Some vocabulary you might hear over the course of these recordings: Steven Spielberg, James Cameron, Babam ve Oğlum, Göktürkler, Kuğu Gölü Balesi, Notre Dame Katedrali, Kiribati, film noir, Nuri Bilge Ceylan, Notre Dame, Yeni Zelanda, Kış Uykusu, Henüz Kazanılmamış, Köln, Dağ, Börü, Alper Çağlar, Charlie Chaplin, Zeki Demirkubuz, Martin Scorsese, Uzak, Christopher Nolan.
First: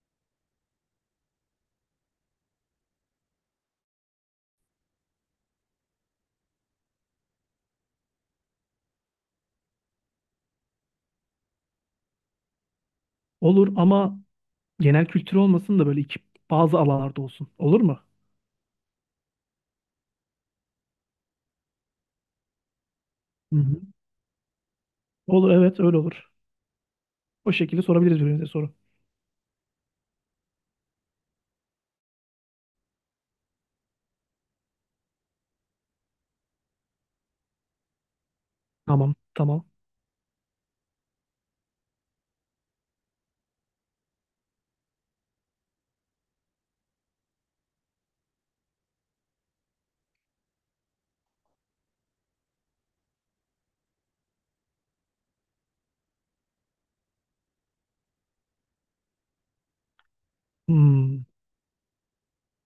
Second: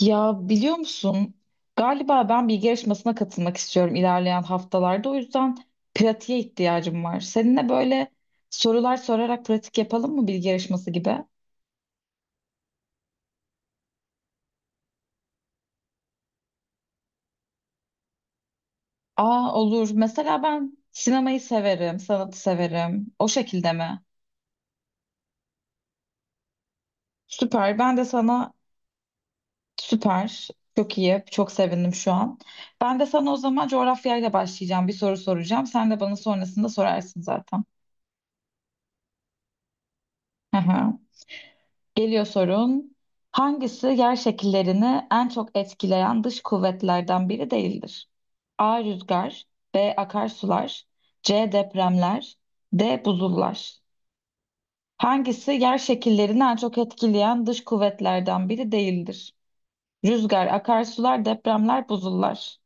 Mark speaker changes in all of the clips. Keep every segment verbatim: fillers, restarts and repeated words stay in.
Speaker 1: Ya biliyor musun? Galiba ben bilgi yarışmasına katılmak istiyorum ilerleyen haftalarda. O yüzden pratiğe ihtiyacım var. Seninle böyle sorular sorarak pratik yapalım mı bilgi yarışması gibi?
Speaker 2: Olur ama genel kültür olmasın da böyle iki, bazı alanlarda olsun. Olur mu?
Speaker 1: Aa olur. Mesela ben sinemayı severim, sanatı severim. O
Speaker 2: Hı
Speaker 1: şekilde
Speaker 2: hı.
Speaker 1: mi?
Speaker 2: Olur, evet, öyle olur. O
Speaker 1: Süper.
Speaker 2: şekilde
Speaker 1: Ben de
Speaker 2: sorabiliriz birbirimize
Speaker 1: sana
Speaker 2: soru.
Speaker 1: süper. Çok iyi. Çok sevindim şu an. Ben de sana o zaman coğrafyayla başlayacağım. Bir soru soracağım. Sen de bana sonrasında sorarsın zaten.
Speaker 2: Tamam, tamam.
Speaker 1: Hı hı. Geliyor sorun. Hangisi yer şekillerini en çok etkileyen dış kuvvetlerden biri değildir? A. Rüzgar. B. Akarsular. C. Depremler. D. Buzullar. Hangisi yer şekillerini en çok etkileyen dış kuvvetlerden biri değildir? Rüzgar,
Speaker 2: Hmm,
Speaker 1: akarsular, depremler, buzullar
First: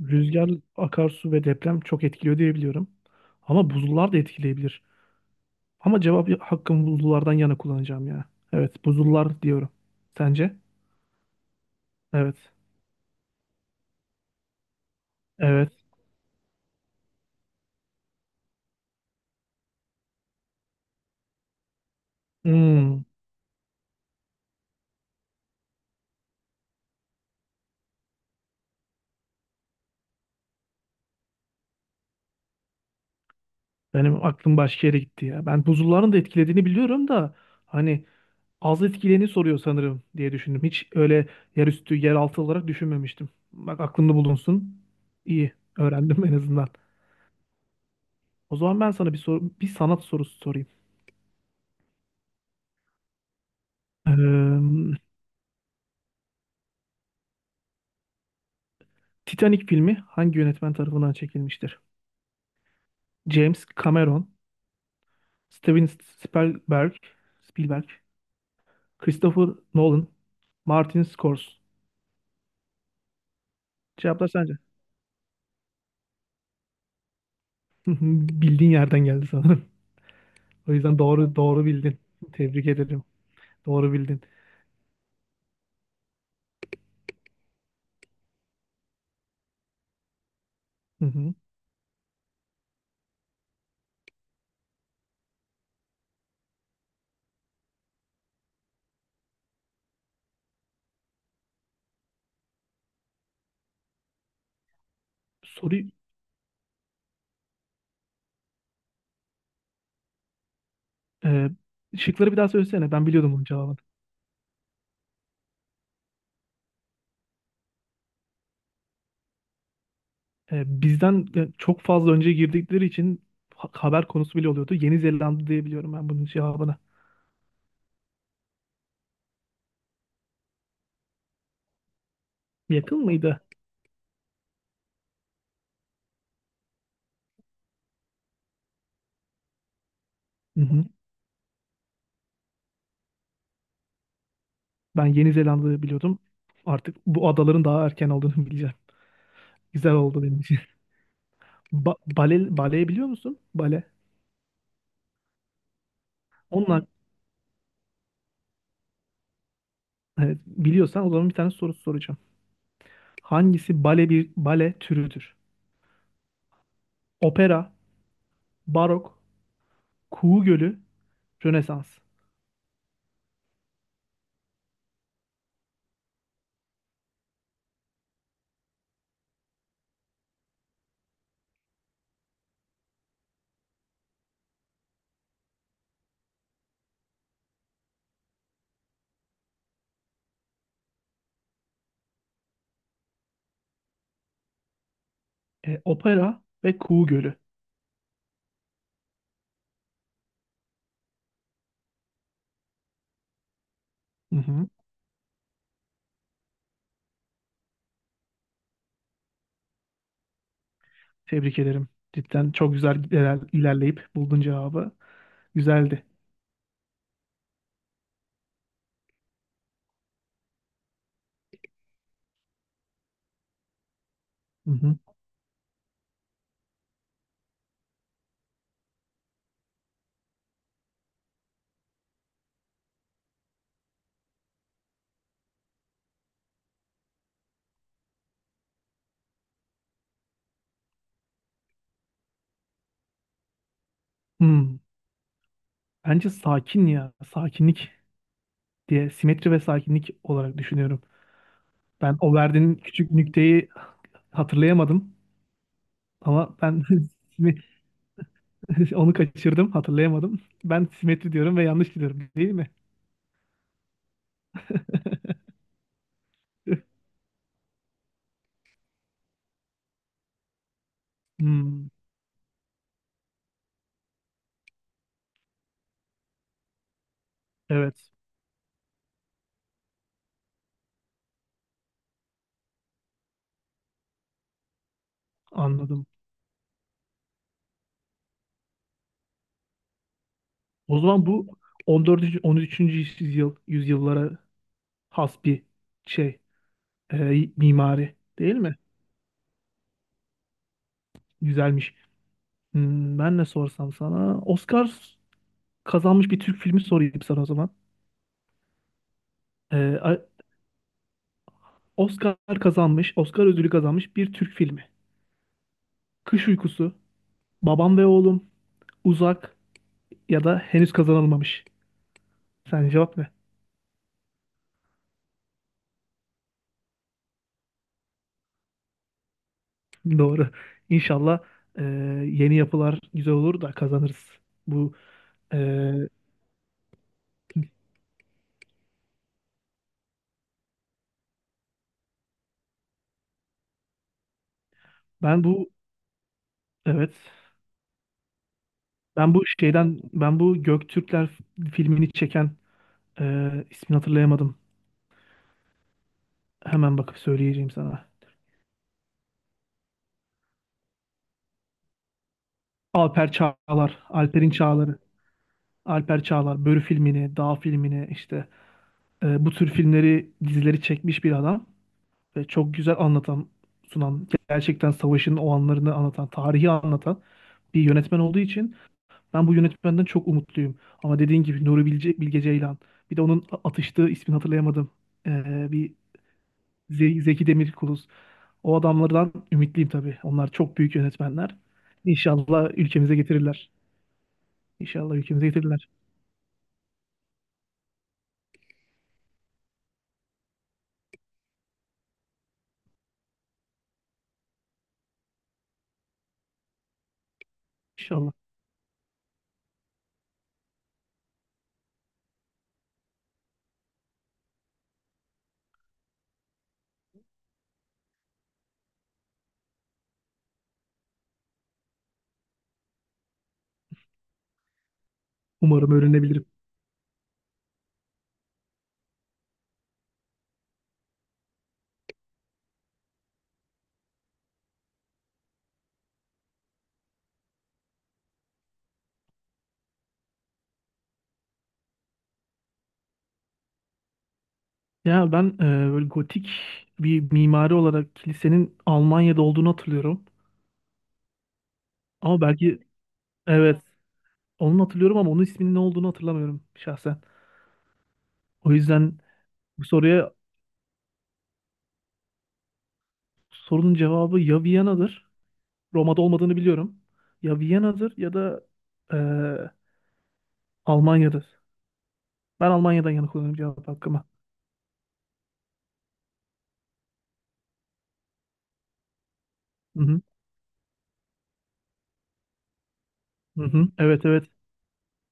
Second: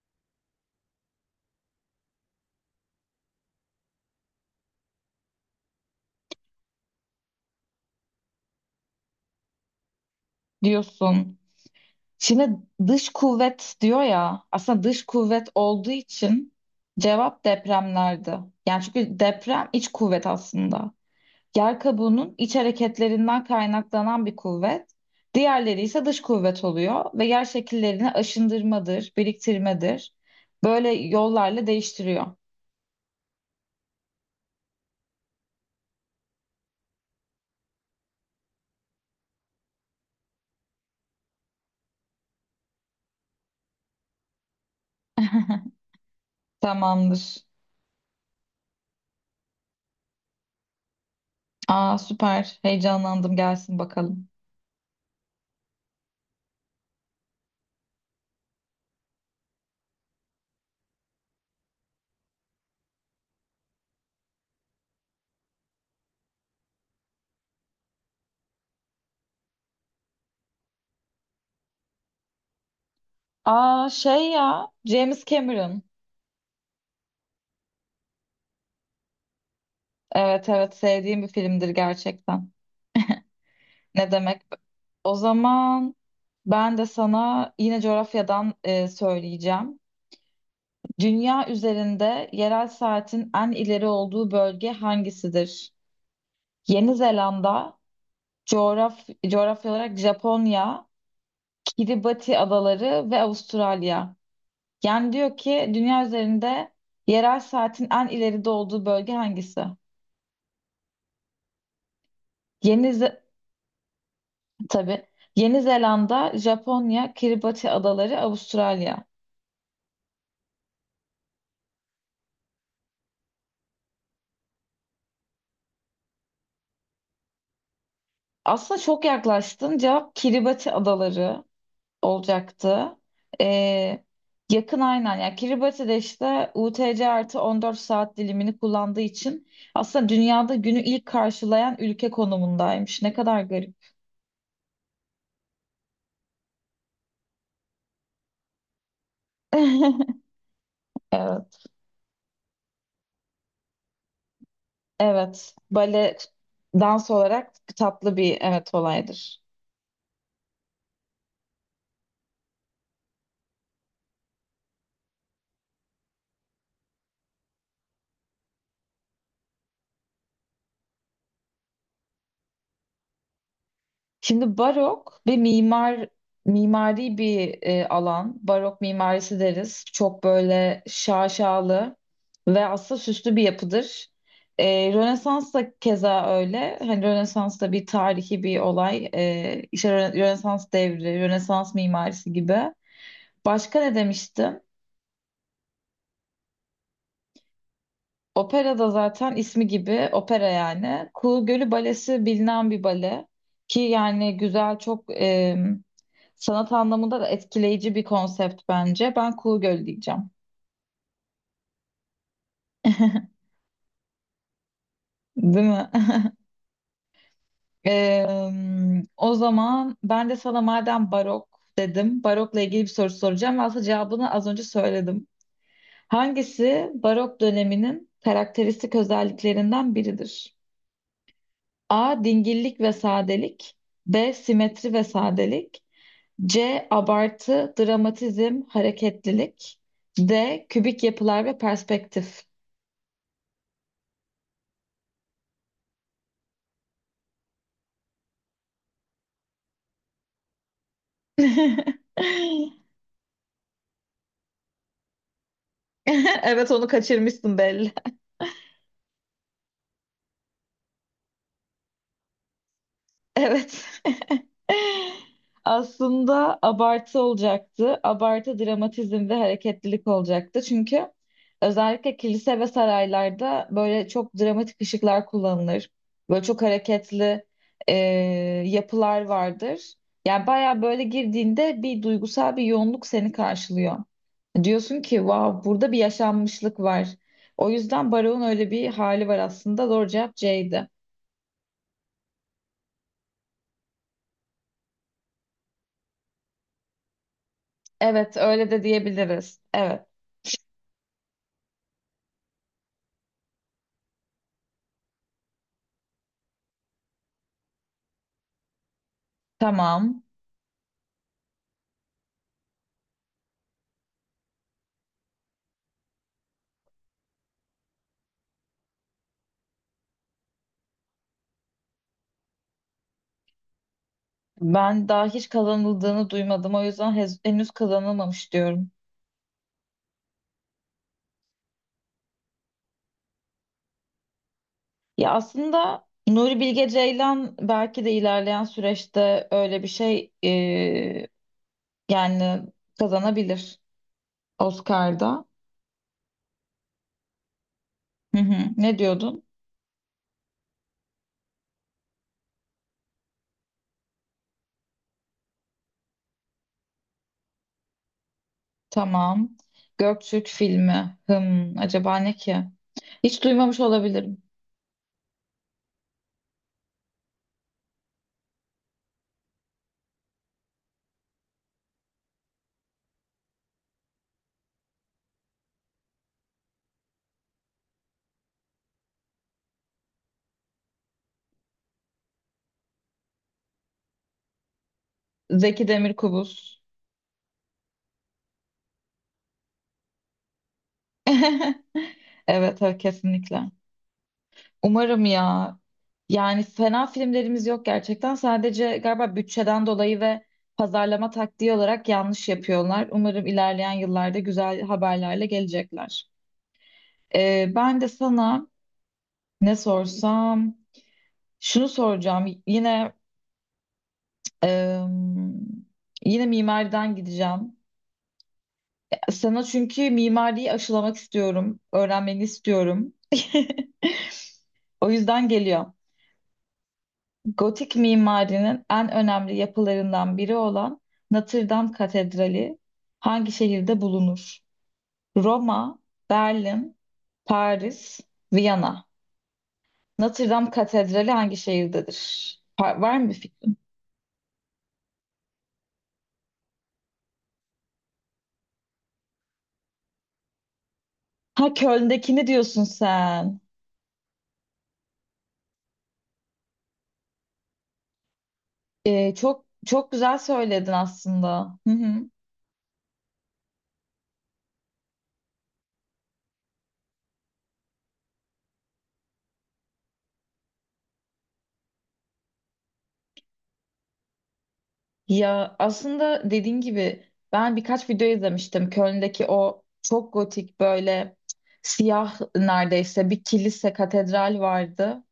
Speaker 2: Rüzgar, akarsu ve deprem çok etkiliyor diye biliyorum. Ama buzullar da etkileyebilir. Ama cevap hakkımı buzullardan yana kullanacağım ya. Evet, buzullar diyorum. Sence?
Speaker 1: diyorsun.
Speaker 2: Evet.
Speaker 1: Şimdi dış kuvvet diyor ya, aslında dış kuvvet
Speaker 2: Evet.
Speaker 1: olduğu için cevap depremlerdi. Yani çünkü deprem iç kuvvet aslında. Yer kabuğunun iç
Speaker 2: Hmm,
Speaker 1: hareketlerinden kaynaklanan bir kuvvet, diğerleri ise dış kuvvet oluyor ve yer şekillerini aşındırmadır, biriktirmedir. Böyle yollarla değiştiriyor.
Speaker 2: benim aklım başka yere gitti ya. Ben buzulların da etkilediğini biliyorum da hani az etkileni soruyor sanırım diye düşündüm. Hiç öyle yerüstü, yeraltı olarak düşünmemiştim. Bak, aklımda bulunsun. İyi. Öğrendim en azından.
Speaker 1: Tamamdır.
Speaker 2: O zaman ben sana bir soru, bir sanat sorusu sorayım.
Speaker 1: Aa süper. Heyecanlandım. Gelsin bakalım.
Speaker 2: Ee, Titanic filmi hangi yönetmen tarafından çekilmiştir? James Cameron, Steven Spielberg, Spielberg, Christopher Nolan, Martin Scorsese.
Speaker 1: Aa
Speaker 2: Cevaplar
Speaker 1: şey
Speaker 2: sence?
Speaker 1: ya James Cameron.
Speaker 2: Bildiğin yerden geldi sanırım.
Speaker 1: Evet,
Speaker 2: O
Speaker 1: evet,
Speaker 2: yüzden
Speaker 1: sevdiğim bir
Speaker 2: doğru doğru
Speaker 1: filmdir
Speaker 2: bildin.
Speaker 1: gerçekten.
Speaker 2: Tebrik ederim. Doğru
Speaker 1: Ne
Speaker 2: bildin.
Speaker 1: demek? O zaman ben de sana yine coğrafyadan e, söyleyeceğim.
Speaker 2: Hı hı.
Speaker 1: Dünya üzerinde yerel saatin en ileri olduğu bölge hangisidir? Yeni Zelanda, coğraf- coğrafya olarak Japonya, Kiribati adaları ve Avustralya. Yani diyor ki
Speaker 2: Soru,
Speaker 1: dünya üzerinde yerel saatin en ileride olduğu bölge hangisi?
Speaker 2: Ee, şıkları bir daha
Speaker 1: Yeni
Speaker 2: söylesene. Ben
Speaker 1: Ze-
Speaker 2: biliyordum bunun cevabını.
Speaker 1: tabii. Yeni Zelanda, Japonya, Kiribati adaları, Avustralya.
Speaker 2: Ee, bizden e, çok fazla önce girdikleri için ha- haber konusu bile oluyordu. Yeni Zelanda diye biliyorum ben bunun cevabını.
Speaker 1: Aslında çok yaklaştın. Cevap Kiribati adaları olacaktı.
Speaker 2: Yakın mıydı?
Speaker 1: Ee, Yakın aynen. Yani Kiribati'de işte U T C artı on dört saat dilimini kullandığı için aslında dünyada
Speaker 2: Hı
Speaker 1: günü
Speaker 2: hı.
Speaker 1: ilk karşılayan ülke konumundaymış. Ne kadar garip.
Speaker 2: Ben Yeni Zelanda'yı biliyordum. Artık bu adaların daha erken olduğunu bileceğim. Güzel oldu benim için.
Speaker 1: Evet.
Speaker 2: Ba bale, baleyi biliyor musun? Bale.
Speaker 1: evet. Bale
Speaker 2: Onunla,
Speaker 1: dans olarak tatlı bir evet olaydır.
Speaker 2: evet, biliyorsan o zaman bir tane soru soracağım. Hangisi bale bir bale türüdür? Opera, barok, kuğu gölü, Rönesans.
Speaker 1: Şimdi barok ve mimar mimari bir e, alan. Barok mimarisi deriz. Çok böyle şaşalı ve aslında süslü bir yapıdır. E, Rönesans da keza öyle. Hani Rönesans da bir tarihi bir olay. E, işte Rö- Rönesans devri, Rönesans mimarisi gibi. Başka ne demiştim?
Speaker 2: E, opera ve kuğu gölü.
Speaker 1: Opera da zaten ismi gibi opera yani. Kuğu Gölü Balesi bilinen bir bale. Ki yani
Speaker 2: Hı.
Speaker 1: güzel çok sanat anlamında da etkileyici bir konsept bence. Ben Kuğu Gölü diyeceğim.
Speaker 2: Tebrik ederim. Cidden çok güzel iler- ilerleyip buldun cevabı.
Speaker 1: Değil mi?
Speaker 2: Güzeldi.
Speaker 1: Eee, O zaman ben de sana madem barok dedim, barokla ilgili bir soru soracağım. Ve aslında cevabını az önce
Speaker 2: Hı hı.
Speaker 1: söyledim. Hangisi barok döneminin karakteristik özelliklerinden biridir? A. Dingillik ve sadelik. B. Simetri ve sadelik. C. Abartı, dramatizm, hareketlilik. D. Kübik yapılar ve perspektif.
Speaker 2: Hmm. Bence sakin ya. Sakinlik diye simetri ve sakinlik olarak düşünüyorum. Ben o verdiğin küçük nükteyi hatırlayamadım. Ama
Speaker 1: Evet,
Speaker 2: ben
Speaker 1: onu kaçırmışsın
Speaker 2: simi-
Speaker 1: belli.
Speaker 2: onu kaçırdım. Hatırlayamadım. Ben simetri diyorum ve yanlış diyorum. Değil mi?
Speaker 1: Evet. Aslında abartı olacaktı. Abartı, dramatizm ve hareketlilik olacaktı. Çünkü
Speaker 2: Hmm.
Speaker 1: özellikle kilise ve saraylarda böyle çok dramatik ışıklar kullanılır. Böyle çok hareketli e,
Speaker 2: Evet.
Speaker 1: yapılar vardır. Yani baya böyle girdiğinde bir duygusal bir yoğunluk seni karşılıyor. Diyorsun ki wow, burada bir
Speaker 2: Anladım.
Speaker 1: yaşanmışlık var. O yüzden Baro'nun öyle bir hali var aslında. Doğru cevap C'ydi.
Speaker 2: O zaman bu on dördüncü. on üçüncü yüzyıl yüzyıllara has bir şey. e, mimari
Speaker 1: Evet,
Speaker 2: değil
Speaker 1: öyle
Speaker 2: mi?
Speaker 1: de diyebiliriz. Evet,
Speaker 2: Güzelmiş. Hmm, ben ne sorsam sana? Oscar kazanmış bir Türk filmi sorayım sana o zaman. Ee, a-
Speaker 1: tamam.
Speaker 2: Oscar kazanmış, Oscar ödülü kazanmış bir Türk filmi. Kış Uykusu, Babam ve Oğlum, Uzak ya da Henüz Kazanılmamış. Sen cevap ne?
Speaker 1: Ben daha hiç kazanıldığını duymadım. O yüzden hez- henüz kazanılmamış diyorum.
Speaker 2: Doğru. İnşallah e, yeni yapılar güzel olur da kazanırız. Bu
Speaker 1: Ya
Speaker 2: e,
Speaker 1: aslında Nuri Bilge Ceylan belki de ilerleyen süreçte öyle bir şey e, yani kazanabilir
Speaker 2: ben
Speaker 1: Oscar'da.
Speaker 2: bu evet
Speaker 1: Hı hı. Ne
Speaker 2: ben
Speaker 1: diyordun?
Speaker 2: bu şeyden ben bu Göktürkler filmini çeken e, ismini hatırlayamadım. Hemen bakıp söyleyeceğim sana.
Speaker 1: Tamam. Göktürk filmi. Hım, acaba ne ki?
Speaker 2: Alper
Speaker 1: Hiç duymamış
Speaker 2: Çağlar,
Speaker 1: olabilirim.
Speaker 2: Alper'in Çağları, Alper Çağlar, Börü filmini, Dağ filmini işte, e, bu tür filmleri, dizileri çekmiş bir adam ve çok güzel anlatan, sunan, gerçekten savaşın o anlarını anlatan, tarihi anlatan bir yönetmen olduğu için ben bu yönetmenden çok umutluyum. Ama dediğin gibi Nuri Bilge, Bilge Ceylan, bir de onun atıştığı ismini hatırlayamadım. E,
Speaker 1: Zeki
Speaker 2: bir
Speaker 1: Demirkubuz.
Speaker 2: Ze- Zeki Demirkubuz. O adamlardan ümitliyim tabii. Onlar çok büyük yönetmenler. İnşallah
Speaker 1: Evet, evet,
Speaker 2: ülkemize getirirler.
Speaker 1: kesinlikle.
Speaker 2: İnşallah
Speaker 1: Umarım
Speaker 2: ülkemize
Speaker 1: ya.
Speaker 2: getirirler.
Speaker 1: Yani fena filmlerimiz yok gerçekten. Sadece galiba bütçeden dolayı ve pazarlama taktiği olarak yanlış yapıyorlar. Umarım ilerleyen yıllarda güzel haberlerle gelecekler. Ee, ben de
Speaker 2: İnşallah.
Speaker 1: sana ne sorsam şunu soracağım. Yine em, yine mimariden gideceğim. Sana çünkü mimariyi aşılamak istiyorum, öğrenmeni istiyorum. O yüzden geliyor.
Speaker 2: Umarım öğrenebilirim.
Speaker 1: Gotik mimarinin en önemli yapılarından biri olan Notre Dame Katedrali hangi şehirde bulunur? Roma, Berlin, Paris, Viyana. Notre Dame Katedrali hangi şehirdedir? Pa- Var mı bir fikrin?
Speaker 2: Ya ben e, böyle gotik bir mimari olarak kilisenin Almanya'da olduğunu hatırlıyorum.
Speaker 1: Ha,
Speaker 2: Ama
Speaker 1: Köln'dekini
Speaker 2: belki,
Speaker 1: diyorsun sen.
Speaker 2: evet, onu hatırlıyorum ama onun isminin ne olduğunu hatırlamıyorum şahsen. O yüzden
Speaker 1: Ee, çok
Speaker 2: bu
Speaker 1: çok
Speaker 2: soruya
Speaker 1: güzel söyledin aslında. Hı hı.
Speaker 2: sorunun cevabı ya Viyana'dır. Roma'da olmadığını biliyorum. Ya Viyana'dır ya da e, Almanya'dır. Ben Almanya'dan yana kullanıyorum cevap hakkımı.
Speaker 1: Ya aslında dediğin gibi ben birkaç video izlemiştim. Köln'deki o
Speaker 2: Hı hı.
Speaker 1: çok gotik böyle siyah neredeyse bir
Speaker 2: Hı hı.
Speaker 1: kilise,
Speaker 2: Evet, evet.
Speaker 1: katedral vardı.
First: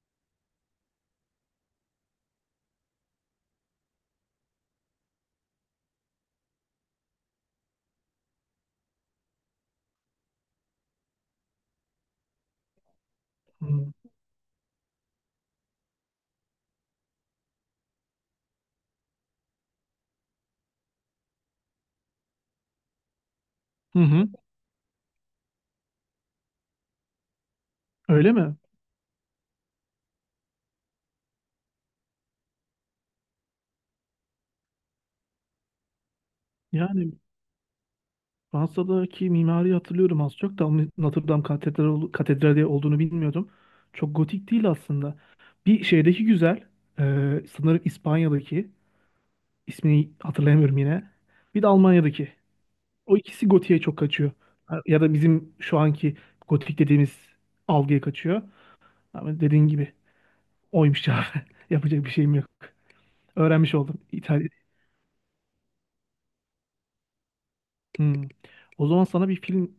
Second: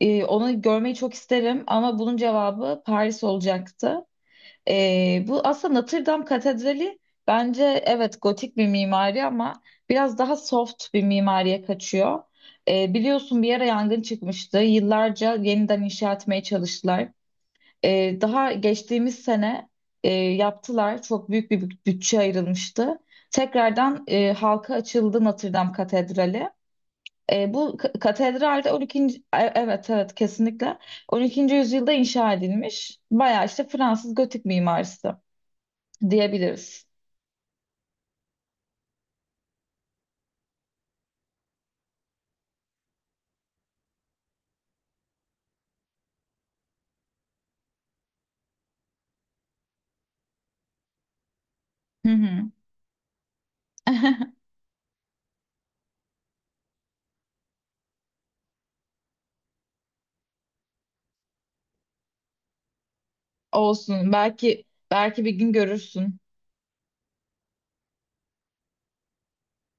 Speaker 1: Ee, onu görmeyi çok isterim ama bunun cevabı Paris olacaktı. Ee, bu aslında Notre Dame Katedrali bence evet gotik bir mimari ama biraz daha soft bir mimariye kaçıyor. Ee, biliyorsun bir ara
Speaker 2: Hı hı.
Speaker 1: yangın çıkmıştı. Yıllarca yeniden inşa etmeye çalıştılar. Ee, daha geçtiğimiz sene e, yaptılar. Çok büyük bir büt- bütçe ayrılmıştı.
Speaker 2: Hı
Speaker 1: Tekrardan
Speaker 2: hı.
Speaker 1: e, halka açıldı Notre Dame Katedrali. E, bu k-
Speaker 2: Öyle mi?
Speaker 1: katedralde on iki. E- evet, evet, kesinlikle on ikinci yüzyılda inşa edilmiş. Bayağı işte Fransız gotik mimarisi diyebiliriz.
Speaker 2: Yani Fransa'daki mimari hatırlıyorum az çok da ama Notre Dame katedral, katedrali olduğunu bilmiyordum. Çok gotik değil aslında. Bir şeydeki güzel, e, sanırım İspanya'daki, ismini hatırlayamıyorum yine. Bir de
Speaker 1: Hı
Speaker 2: Almanya'daki.
Speaker 1: hı.
Speaker 2: O ikisi gotiğe çok kaçıyor. Ha, ya da bizim şu anki gotik dediğimiz algıya kaçıyor. Ama dediğin gibi oymuş ya. Yapacak bir şeyim yok. Öğrenmiş oldum.
Speaker 1: Olsun.
Speaker 2: İtalya.
Speaker 1: Belki belki bir gün görürsün.
Speaker 2: Hmm. O zaman sana bir film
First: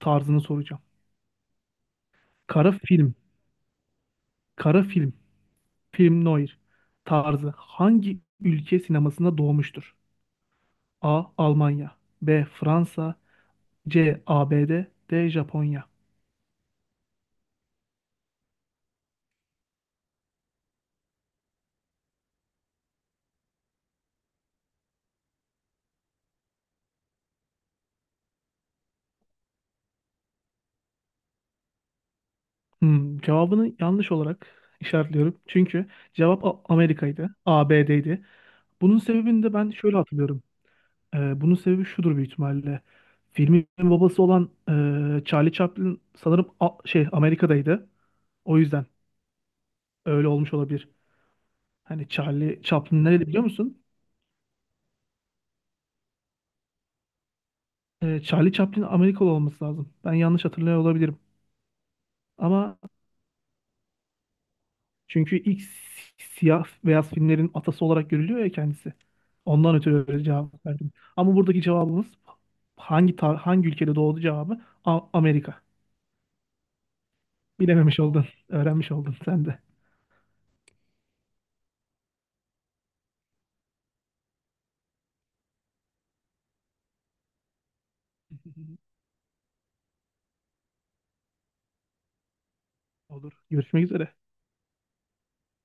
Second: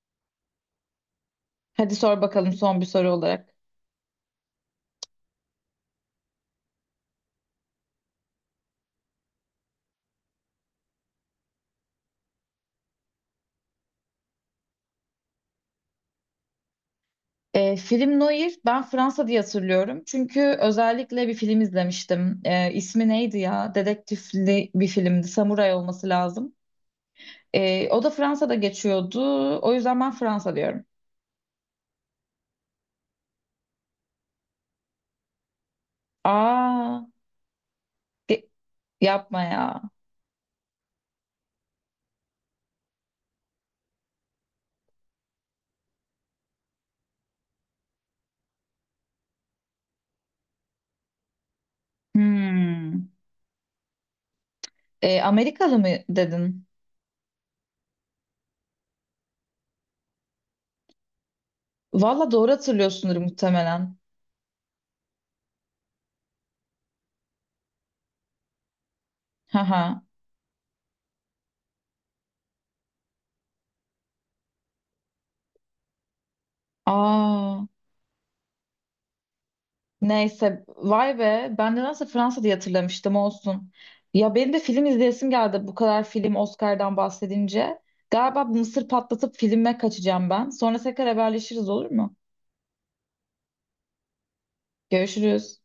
Speaker 2: tarzını soracağım.
Speaker 1: Hadi sor bakalım
Speaker 2: Kara
Speaker 1: son bir soru
Speaker 2: film.
Speaker 1: olarak.
Speaker 2: Kara film. Film noir tarzı hangi ülke sinemasında doğmuştur? A. Almanya, B. Fransa, C. ABD, D. D. Japonya.
Speaker 1: E, film noir ben Fransa diye hatırlıyorum. Çünkü özellikle bir film izlemiştim. E, ismi neydi ya? Dedektifli bir filmdi. Samuray olması lazım. E, o da Fransa'da geçiyordu. O yüzden ben Fransa diyorum.
Speaker 2: Hmm, cevabını yanlış olarak işaretliyorum. Çünkü cevap A-
Speaker 1: Aa,
Speaker 2: Amerika'ydı. A B D'ydi.
Speaker 1: ge-
Speaker 2: Bunun
Speaker 1: yapma
Speaker 2: sebebini de ben
Speaker 1: ya.
Speaker 2: şöyle hatırlıyorum. Ee, bunun sebebi şudur büyük ihtimalle. Filmin babası olan e, Charlie Chaplin sanırım A- şey Amerika'daydı. O yüzden öyle olmuş olabilir. Hani Charlie Chaplin
Speaker 1: Hmm.
Speaker 2: nereli biliyor musun?
Speaker 1: E, Amerikalı mı dedin?
Speaker 2: Ee, Charlie Chaplin Amerikalı olması lazım. Ben yanlış hatırlıyor olabilirim.
Speaker 1: Valla doğru
Speaker 2: Ama
Speaker 1: hatırlıyorsundur muhtemelen.
Speaker 2: çünkü ilk si- siyah beyaz filmlerin atası olarak görülüyor ya kendisi. Ondan
Speaker 1: Haha.
Speaker 2: ötürü öyle cevap verdim. Ama buradaki cevabımız hangi tar- hangi ülkede doğdu cevabı A- Amerika.
Speaker 1: Aa.
Speaker 2: Bilememiş oldun, öğrenmiş oldun sen de.
Speaker 1: Neyse vay be, ben de nasıl Fransa diye hatırlamıştım, olsun. Ya benim de film izleyesim geldi bu kadar film, Oscar'dan bahsedince. Galiba bu mısır patlatıp filme kaçacağım ben. Sonra tekrar haberleşiriz, olur mu?
Speaker 2: Olur. Görüşmek üzere. Bye.
Speaker 1: Görüşürüz.